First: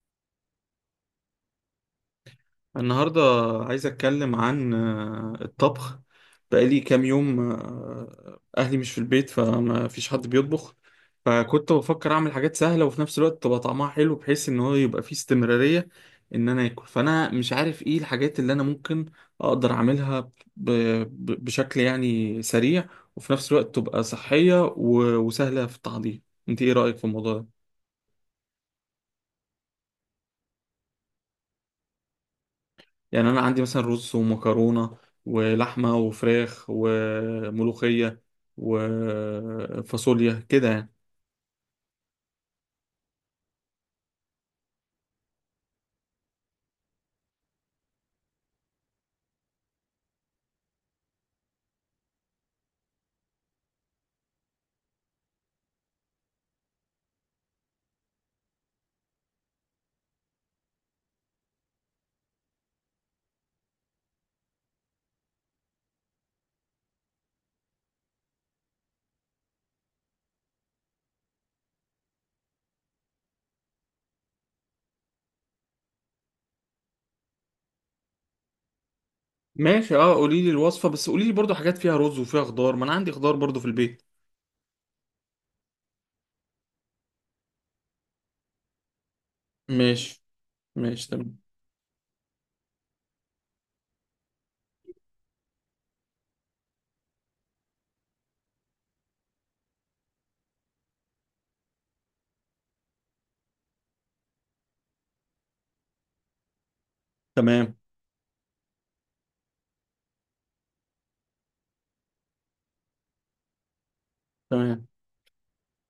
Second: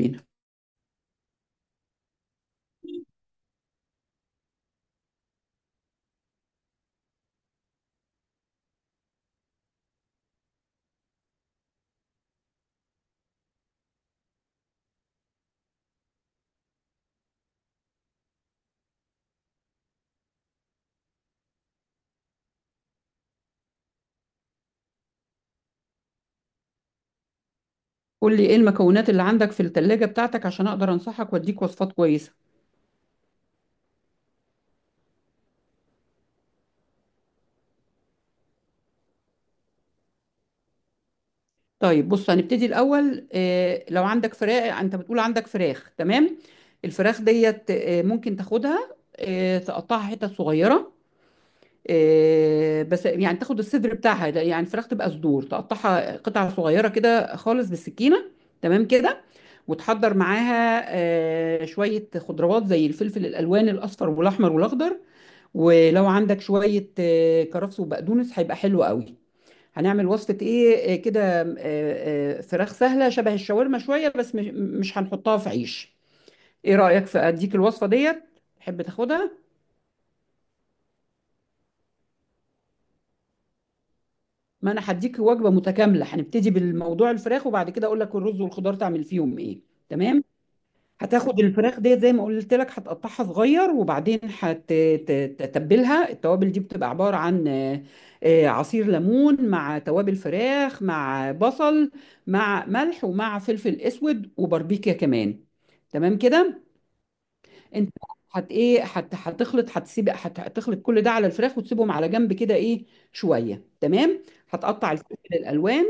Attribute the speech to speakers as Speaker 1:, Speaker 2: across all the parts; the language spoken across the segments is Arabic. Speaker 1: بينا،
Speaker 2: النهاردة عايز أتكلم عن الطبخ. بقالي كام يوم أهلي مش في البيت فما فيش حد بيطبخ. فكنت بفكر أعمل حاجات سهلة وفي نفس الوقت تبقى طعمها حلو بحيث إن هو يبقى فيه استمرارية إن أنا آكل، فأنا مش عارف إيه الحاجات اللي أنا ممكن أقدر أعملها ب- بشكل يعني سريع، وفي نفس الوقت تبقى صحية وسهلة في التحضير. أنت إيه رأيك في الموضوع ده؟
Speaker 1: قول لي ايه المكونات اللي عندك في التلاجة بتاعتك عشان اقدر انصحك واديك وصفات كويسة.
Speaker 2: يعني انا عندي مثلا رز ومكرونه ولحمه وفراخ وملوخيه وفاصوليا كده يعني.
Speaker 1: طيب بص هنبتدي الاول، لو عندك فراخ، انت بتقول عندك فراخ. تمام. الفراخ ديت ممكن تاخدها، تقطعها حتت صغيرة. بس يعني تاخد الصدر بتاعها، لا، يعني الفراخ تبقى صدور تقطعها قطع صغيرة كده خالص بالسكينة. تمام كده. وتحضر معاها شوية خضروات زي الفلفل الألوان: الأصفر والأحمر والأخضر. ولو عندك شوية كرفس وبقدونس هيبقى حلو قوي. هنعمل وصفة ايه آه، كده آه، آه، فراخ سهلة شبه الشاورما شوية، بس مش هنحطها في عيش. ايه رأيك في اديك الوصفة ديت؟ تحب تاخدها؟
Speaker 2: ماشي، اه، قولي لي الوصفه، بس قولي لي برضو حاجات فيها رز وفيها خضار، ما انا عندي خضار برضو في البيت.
Speaker 1: ما انا هديك وجبة متكاملة، هنبتدي بالموضوع الفراخ وبعد كده اقول لك الرز والخضار تعمل فيهم ايه.
Speaker 2: ماشي.
Speaker 1: تمام.
Speaker 2: ماشي، تمام.
Speaker 1: هتاخد الفراخ ديت زي ما قلت لك، هتقطعها صغير وبعدين هتتبلها. التوابل دي بتبقى عبارة عن عصير ليمون مع توابل فراخ مع بصل مع ملح ومع فلفل اسود وباربيكيا كمان. تمام كده.
Speaker 2: تمام،
Speaker 1: انت هت ايه هت هتخلط، هتخلط كل ده على الفراخ وتسيبهم على جنب كده ايه شويه. تمام.
Speaker 2: تمام،
Speaker 1: هتقطع الفلفل الالوان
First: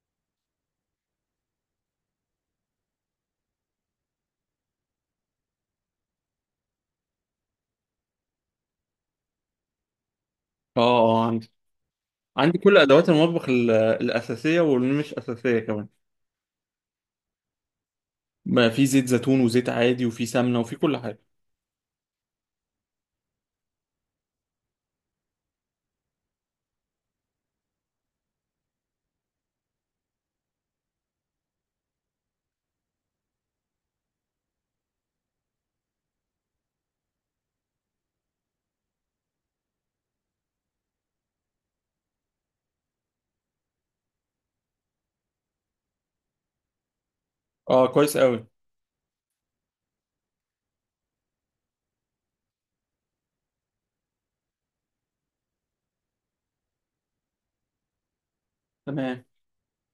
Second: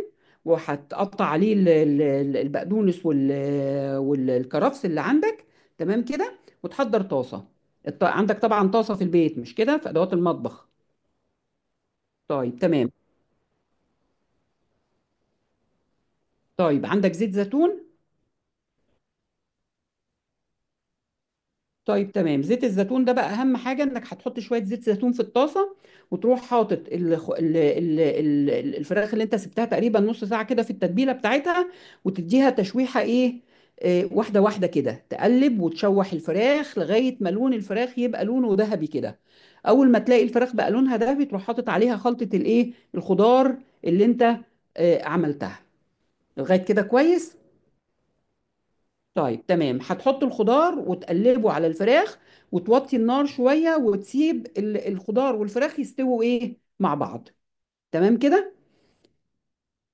Speaker 1: وهتقطع عليه البقدونس والكرفس اللي عندك. تمام كده. وتحضر طاسه. عندك طبعا طاسه في البيت، مش كده، في ادوات المطبخ.
Speaker 2: اه. اه، عندي. عندي
Speaker 1: طيب
Speaker 2: كل
Speaker 1: تمام.
Speaker 2: ادوات المطبخ الاساسيه واللي مش اساسيه كمان.
Speaker 1: طيب عندك زيت زيتون؟
Speaker 2: ما في زيت زيتون وزيت عادي وفي سمنه وفي كل حاجه.
Speaker 1: طيب تمام. زيت الزيتون ده بقى اهم حاجه، انك هتحط شويه زيت زيتون في الطاسه وتروح حاطط ال الفراخ اللي انت سبتها تقريبا نص ساعه كده في التتبيله بتاعتها، وتديها تشويحه ايه واحده واحده كده. تقلب وتشوح الفراخ لغايه ما لون الفراخ يبقى لونه ذهبي كده. اول ما تلاقي الفراخ بقى لونها ذهبي تروح حاطط عليها خلطه الايه الخضار اللي انت عملتها. لغايه كده كويس.
Speaker 2: اه، كويس قوي.
Speaker 1: طيب تمام. هتحط الخضار وتقلبه على الفراخ، وتوطي النار شوية وتسيب الخضار والفراخ يستووا ايه مع بعض. تمام كده.
Speaker 2: تمام.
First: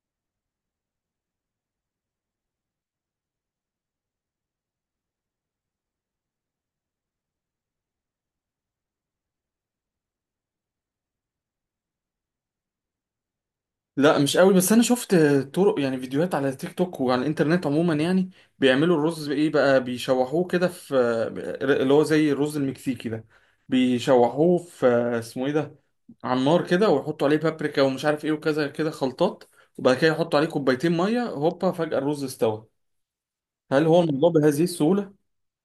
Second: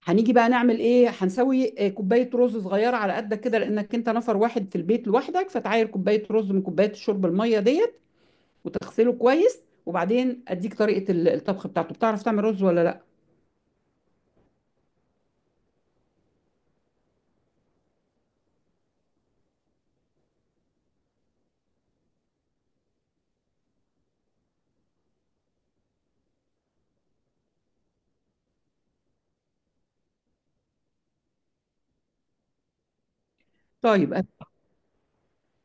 Speaker 1: هنيجي بقى نعمل ايه، هنسوي كوباية رز صغيرة على قدك كده، لانك انت نفر واحد في البيت لوحدك. فتعاير كوباية رز من كوباية الشرب المية ديت وتغسله كويس. وبعدين اديك طريقة الطبخ بتاعته. بتعرف تعمل رز ولا لا؟
Speaker 2: لا مش قوي، بس انا شفت طرق يعني فيديوهات على تيك توك وعلى الانترنت عموما يعني. بيعملوا الرز ايه بقى، بيشوحوه كده في، اللي هو زي الرز المكسيكي ده، بيشوحوه في، اسمه ايه ده، على النار كده، ويحطوا عليه بابريكا ومش عارف ايه وكذا كده خلطات، وبعد كده يحطوا عليه كوبايتين ميه، هوبا فجأة الرز استوى. هل هو
Speaker 1: طيب.
Speaker 2: الموضوع بهذه السهولة؟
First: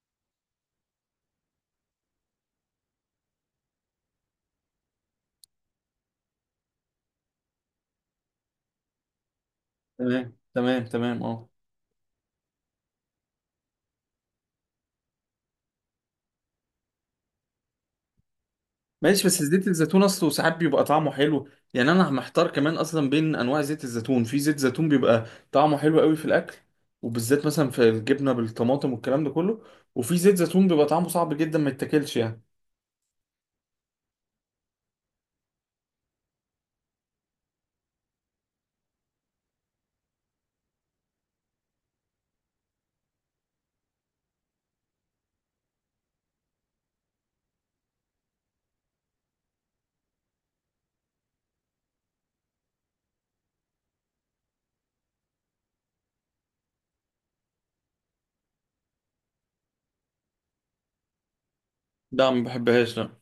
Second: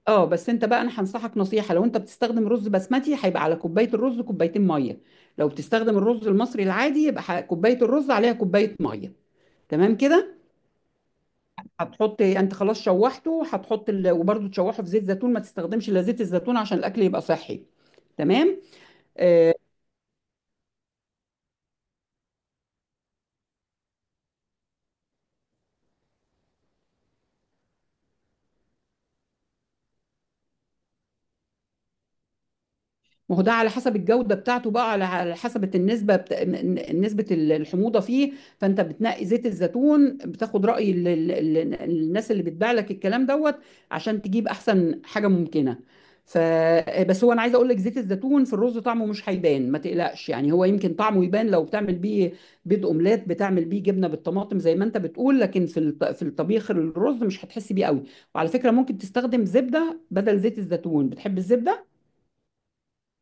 Speaker 1: اه بس انت بقى، انا هنصحك نصيحه: لو انت بتستخدم رز بسمتي هيبقى على كوبايه الرز كوبايتين ميه. لو بتستخدم الرز المصري العادي يبقى كوبايه الرز عليها كوبايه ميه. تمام
Speaker 2: تمام،
Speaker 1: كده.
Speaker 2: تمام، تمام، اه.
Speaker 1: هتحط انت، خلاص شوحته، هتحط وبرده تشوحه في زيت زيتون. ما تستخدمش الا زيت الزيتون عشان الاكل يبقى صحي. تمام.
Speaker 2: ماشي، بس
Speaker 1: آه،
Speaker 2: زيت الزيتون اصله ساعات بيبقى طعمه حلو. يعني انا محتار كمان اصلا بين انواع زيت الزيتون، في زيت زيتون بيبقى طعمه حلو قوي في الاكل، وبالذات مثلا في الجبنه بالطماطم والكلام ده كله، وفي زيت زيتون بيبقى طعمه صعب جدا ما يتاكلش يعني.
Speaker 1: ما هو ده على حسب الجودة بتاعته بقى، على حسب النسبة نسبة الحموضة فيه. فأنت بتنقي زيت الزيتون بتاخد رأي الناس اللي بتبيع لك الكلام دوت عشان تجيب أحسن حاجة ممكنة. ف آه، بس هو أنا عايزة أقول لك زيت الزيتون في الرز طعمه مش هيبان، ما تقلقش. يعني هو يمكن طعمه يبان لو بتعمل بيه بيض أومليت، بتعمل بيه جبنة بالطماطم زي ما أنت بتقول. لكن في في الطبيخ الرز مش هتحس بيه قوي. وعلى فكرة ممكن تستخدم زبدة بدل زيت الزيتون. بتحب الزبدة؟
Speaker 2: لا، ما بحبهاش، لا.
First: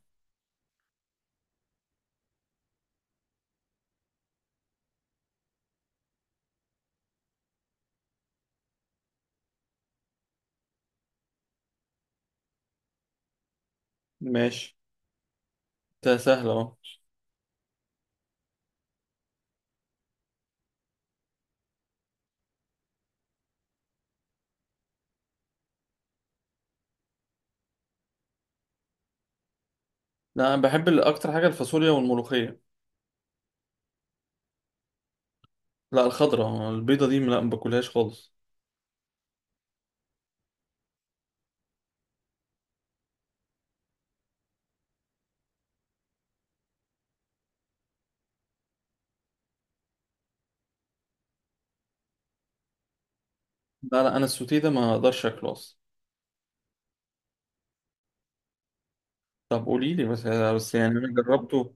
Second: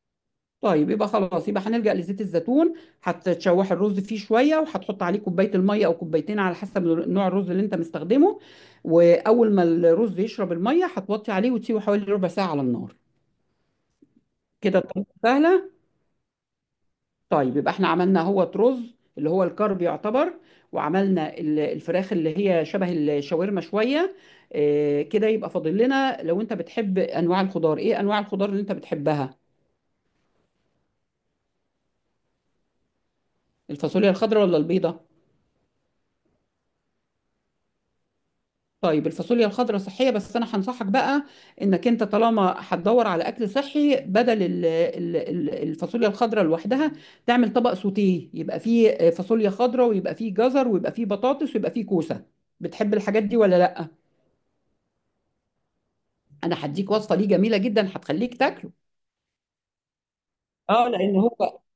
Speaker 1: طيب يبقى خلاص، يبقى هنلجأ لزيت الزيتون. هتشوح الرز فيه شويه وهتحط عليه كوبايه الميه او كوبايتين على حسب نوع الرز اللي انت مستخدمه. واول ما الرز يشرب الميه هتوطي عليه وتسيبه حوالي ربع ساعه على النار.
Speaker 2: ماشي.
Speaker 1: كده الطريقه سهله.
Speaker 2: ده سهل اهو.
Speaker 1: طيب يبقى احنا عملنا هو رز اللي هو الكرب يعتبر، وعملنا الفراخ اللي هي شبه الشاورما شويه كده. يبقى فاضل لنا، لو انت بتحب انواع الخضار، ايه انواع الخضار اللي انت بتحبها؟
Speaker 2: لا، انا بحب اكتر حاجه الفاصوليا والملوخيه.
Speaker 1: الفاصوليا الخضراء ولا البيضه؟
Speaker 2: لا، الخضره البيضه دي، لا، ما باكلهاش خالص.
Speaker 1: طيب الفاصوليا الخضراء صحية. بس أنا هنصحك بقى إنك أنت طالما هتدور على أكل صحي، بدل الفاصوليا الخضراء لوحدها تعمل طبق سوتيه يبقى فيه فاصوليا خضراء ويبقى فيه جزر ويبقى فيه بطاطس ويبقى فيه كوسة. بتحب الحاجات دي ولا لأ؟
Speaker 2: لا، لا، انا السوتيه ده ما اقدرش اكله اصلا.
Speaker 1: أنا هديك وصفة ليه جميلة جدا هتخليك تاكله.
Speaker 2: طب قولي لي بس، بس يعني
Speaker 1: اه،
Speaker 2: انا
Speaker 1: لان هو.
Speaker 2: جربته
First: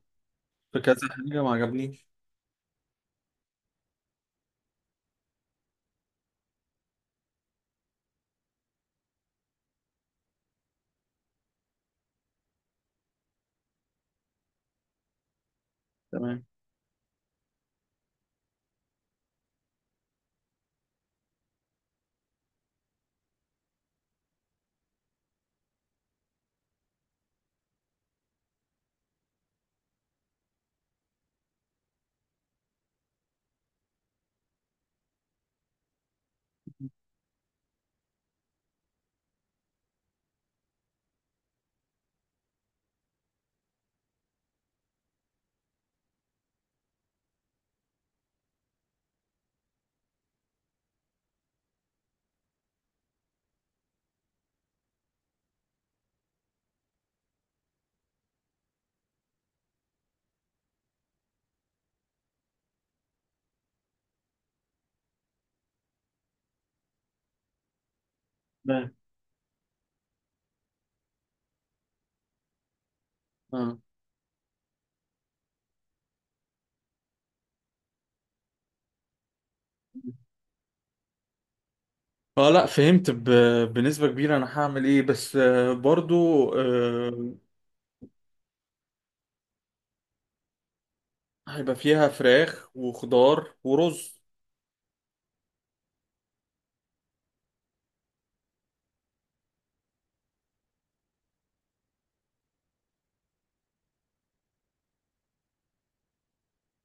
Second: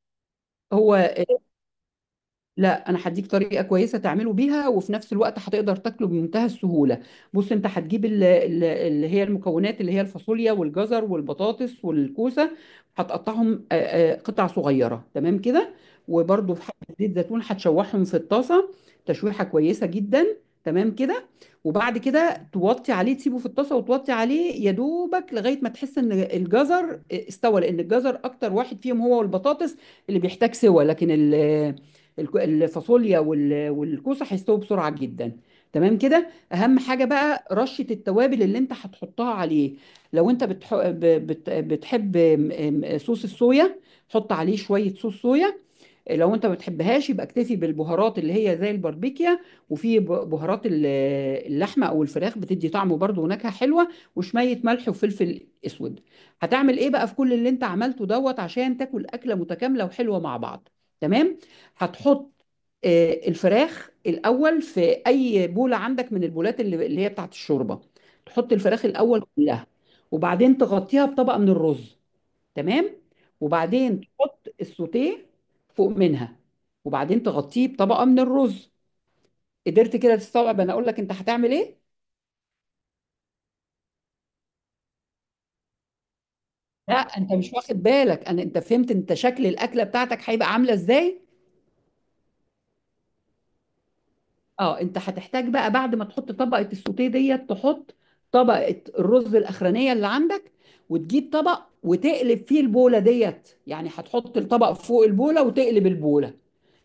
Speaker 2: في
Speaker 1: هو
Speaker 2: كذا حاجه ما عجبنيش.
Speaker 1: لا، انا هديك طريقه كويسه تعمله بيها وفي نفس الوقت هتقدر تاكله بمنتهى السهوله. بص انت هتجيب اللي هي المكونات اللي هي الفاصوليا والجزر والبطاطس والكوسه. هتقطعهم قطع صغيره. تمام كده.
Speaker 2: تمام.
Speaker 1: وبرده في حبه زيت زيتون هتشوحهم في الطاسه تشويحه كويسه جدا. تمام كده. وبعد كده توطي عليه، تسيبه في الطاسه وتوطي عليه يا دوبك لغايه ما تحس ان الجزر استوى، لان الجزر اكتر واحد فيهم هو والبطاطس اللي بيحتاج سوى، لكن الفاصوليا والكوسه هيستووا بسرعه جدا. تمام كده. اهم حاجه بقى رشه التوابل اللي انت هتحطها عليه. لو انت بتحب صوص الصويا، حط عليه شويه صوص صويا. لو انت ما بتحبهاش يبقى اكتفي بالبهارات اللي هي زي الباربيكيا، وفي بهارات اللحمه او الفراخ، بتدي طعم وبرده ونكهه حلوه. وشويه ملح وفلفل اسود. هتعمل ايه بقى في كل اللي انت عملته دوت عشان تاكل اكله متكامله وحلوه مع بعض؟ تمام. هتحط الفراخ الاول في اي بوله عندك من البولات اللي هي بتاعت الشوربه. تحط الفراخ
Speaker 2: تمام.
Speaker 1: الاول كلها، وبعدين تغطيها بطبقه من الرز. تمام.
Speaker 2: اه.
Speaker 1: وبعدين تحط السوتيه فوق منها. وبعدين تغطيه بطبقه من الرز. قدرت كده تستوعب انا اقول لك انت هتعمل ايه؟
Speaker 2: اه، لا فهمت بنسبة كبيرة انا هعمل ايه، بس برضو
Speaker 1: لا، انت
Speaker 2: آه،
Speaker 1: مش واخد بالك. انا، انت فهمت انت شكل الاكله بتاعتك هيبقى عامله ازاي؟
Speaker 2: هيبقى فيها فراخ وخضار ورز.
Speaker 1: اه، انت هتحتاج بقى بعد ما تحط طبقه السوتيه ديت تحط طبقه الرز الاخرانيه اللي عندك، وتجيب طبق وتقلب فيه البوله ديت. يعني هتحط الطبق فوق البوله وتقلب البوله.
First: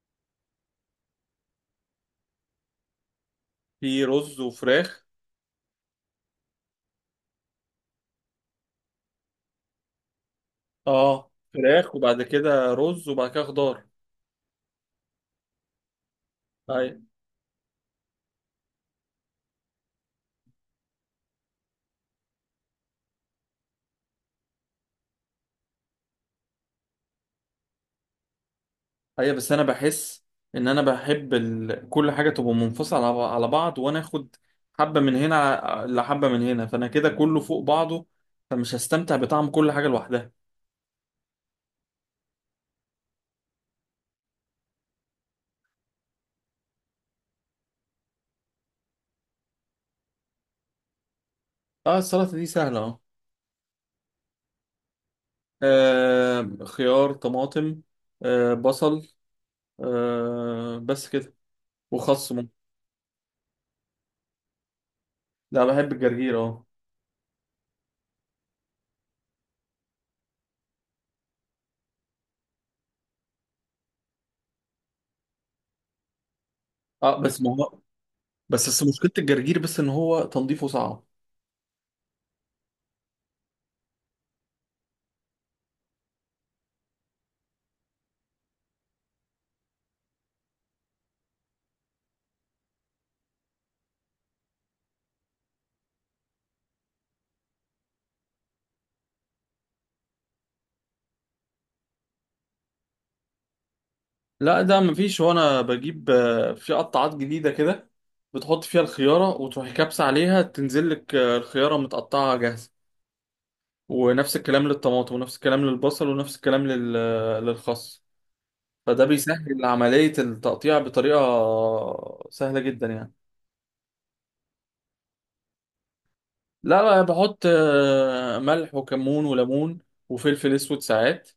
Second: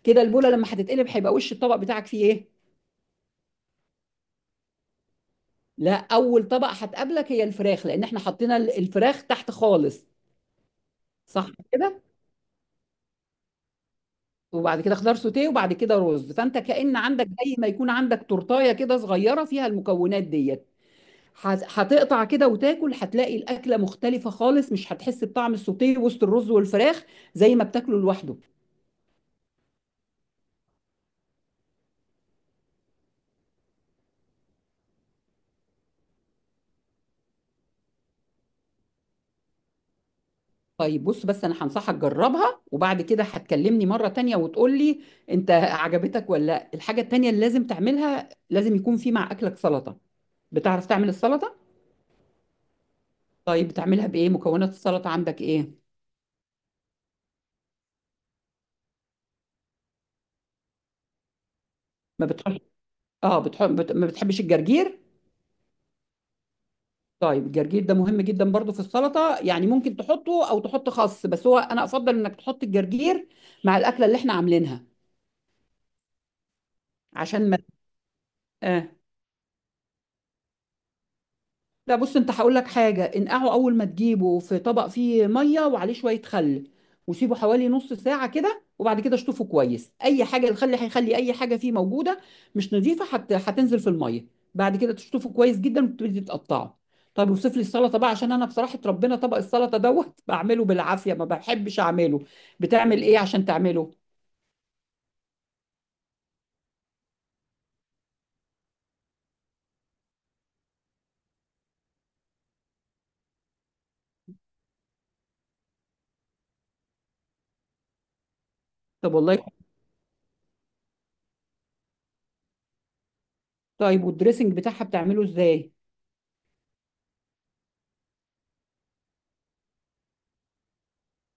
Speaker 1: كده البوله لما هتتقلب هيبقى وش الطبق بتاعك فيه ايه؟
Speaker 2: في رز وفراخ.
Speaker 1: لا، اول طبق هتقابلك هي الفراخ لان احنا حطينا الفراخ تحت خالص.
Speaker 2: اه،
Speaker 1: صح
Speaker 2: فراخ
Speaker 1: كده.
Speaker 2: وبعد كده رز وبعد كده خضار.
Speaker 1: وبعد كده خضار سوتيه وبعد كده رز. فانت كأن
Speaker 2: ايوه.
Speaker 1: عندك، زي ما يكون عندك تورتايه كده صغيره فيها المكونات ديت. هتقطع كده وتاكل، هتلاقي الاكله مختلفه خالص. مش هتحس بطعم السوتيه وسط الرز والفراخ زي ما بتاكله لوحده.
Speaker 2: ايوه، بس انا بحس ان انا بحب كل حاجة تبقى منفصلة على بعض، وانا اخد حبة من هنا لحبة من هنا، فانا كده كله فوق بعضه، فمش هستمتع بطعم كل حاجة لوحدها.
Speaker 1: طيب بص، بس انا هنصحك جربها وبعد كده هتكلمني مره تانية وتقول لي انت عجبتك ولا لا. الحاجه التانية اللي لازم تعملها: لازم يكون في مع اكلك سلطه. بتعرف تعمل السلطه؟
Speaker 2: اه، السلطة دي سهلة اهو.
Speaker 1: طيب بتعملها بايه؟ مكونات السلطه عندك ايه؟
Speaker 2: خيار، طماطم، بصل، بس كده،
Speaker 1: ما
Speaker 2: وخس ممكن.
Speaker 1: بتحبش، اه بتحب، ما بتحبش الجرجير؟
Speaker 2: لا، بحب الجرجير، اه.
Speaker 1: طيب الجرجير ده مهم جدا برضو في السلطه. يعني ممكن تحطه او تحط خس، بس هو انا افضل انك تحط الجرجير مع الاكله اللي احنا عاملينها
Speaker 2: اه، بس ما
Speaker 1: عشان ما
Speaker 2: هو بس
Speaker 1: آه.
Speaker 2: مشكلة الجرجير، بس ان هو تنظيفه صعب.
Speaker 1: لا بص، انت هقول لك حاجه: انقعه اول ما تجيبه في طبق فيه ميه وعليه شويه خل، وسيبه حوالي نص ساعه كده. وبعد كده اشطفه كويس. اي حاجه الخل هيخلي اي حاجه فيه موجوده مش نظيفه هتنزل في الميه. بعد كده تشطفه كويس جدا وتبتدي تقطعه. طب وصف لي السلطه بقى، عشان انا بصراحه ربنا، طبق السلطه دوت بعمله بالعافيه ما بحبش اعمله. بتعمل ايه عشان تعمله؟
Speaker 2: لا ده مفيش. هو انا بجيب في قطعات جديدة كده، بتحط فيها الخيارة وتروحي كابسة عليها تنزل لك الخيارة متقطعة جاهزة، ونفس الكلام للطماطم ونفس الكلام للبصل ونفس الكلام للخس، فده
Speaker 1: طب والله.
Speaker 2: بيسهل عملية التقطيع بطريقة سهلة جدا يعني.
Speaker 1: طيب والدريسنج بتاعها بتعمله ازاي؟
Speaker 2: لا، لا، بحط ملح وكمون وليمون وفلفل اسود ساعات،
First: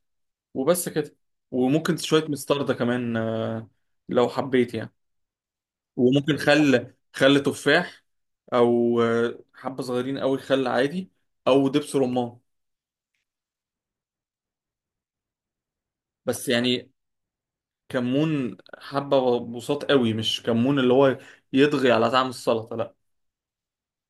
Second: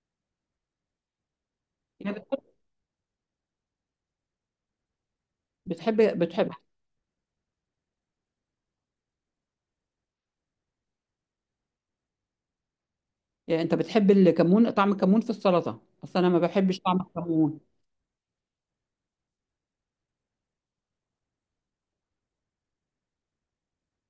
Speaker 2: وبس كده. وممكن
Speaker 1: يعني
Speaker 2: شوية
Speaker 1: بتحب
Speaker 2: مستردة كمان، لو حبيت يعني.
Speaker 1: بتحب
Speaker 2: وممكن
Speaker 1: بتحب؟
Speaker 2: خل، خل تفاح، او حبة صغيرين قوي خل عادي، او دبس رمان.
Speaker 1: يعني انت بتحب الكمون، طعم الكمون في السلطه؟ اصل انا ما
Speaker 2: بس
Speaker 1: بحبش
Speaker 2: يعني
Speaker 1: طعم الكمون.
Speaker 2: كمون حبة بساط قوي، مش كمون اللي هو يطغي على طعم السلطة، لا.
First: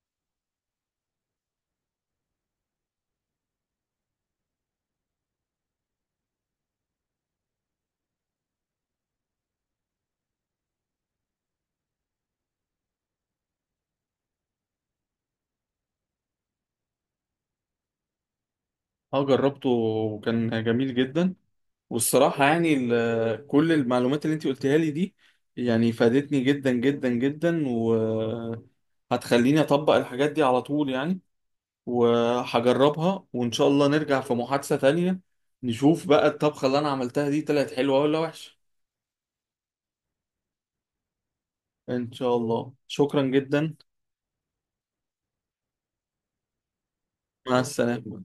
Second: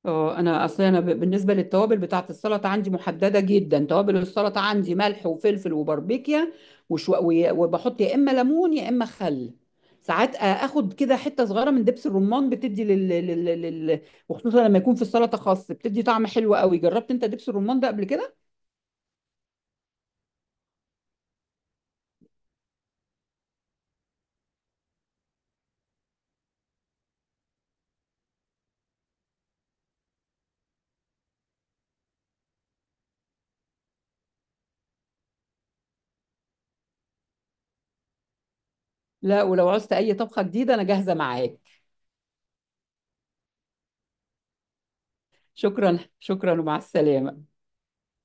Speaker 1: اه، انا اصل انا بالنسبه للتوابل بتاعه السلطه عندي محدده جدا. توابل السلطه عندي ملح وفلفل وباربيكيا وبحط يا اما ليمون يا اما خل. ساعات اخد كده حته صغيره من دبس الرمان بتدي وخصوصا لما يكون في السلطه خاص بتدي طعم حلو قوي. جربت انت دبس الرمان ده قبل كده؟
Speaker 2: اه، جربته وكان جميل جدا. والصراحة يعني كل المعلومات اللي انت قلتها لي دي يعني فادتني جدا جدا جدا، وهتخليني أطبق الحاجات دي على طول يعني، وهجربها وإن شاء الله نرجع في محادثة تانية، نشوف بقى الطبخة اللي أنا عملتها دي طلعت حلوة ولا وحشة.
Speaker 1: لا، ولو عوزت اي طبخه جديده انا جاهزه معاك.
Speaker 2: إن شاء الله، شكرا جدا.
Speaker 1: شكرا، شكرا ومع السلامه.
Speaker 2: مع السلامة.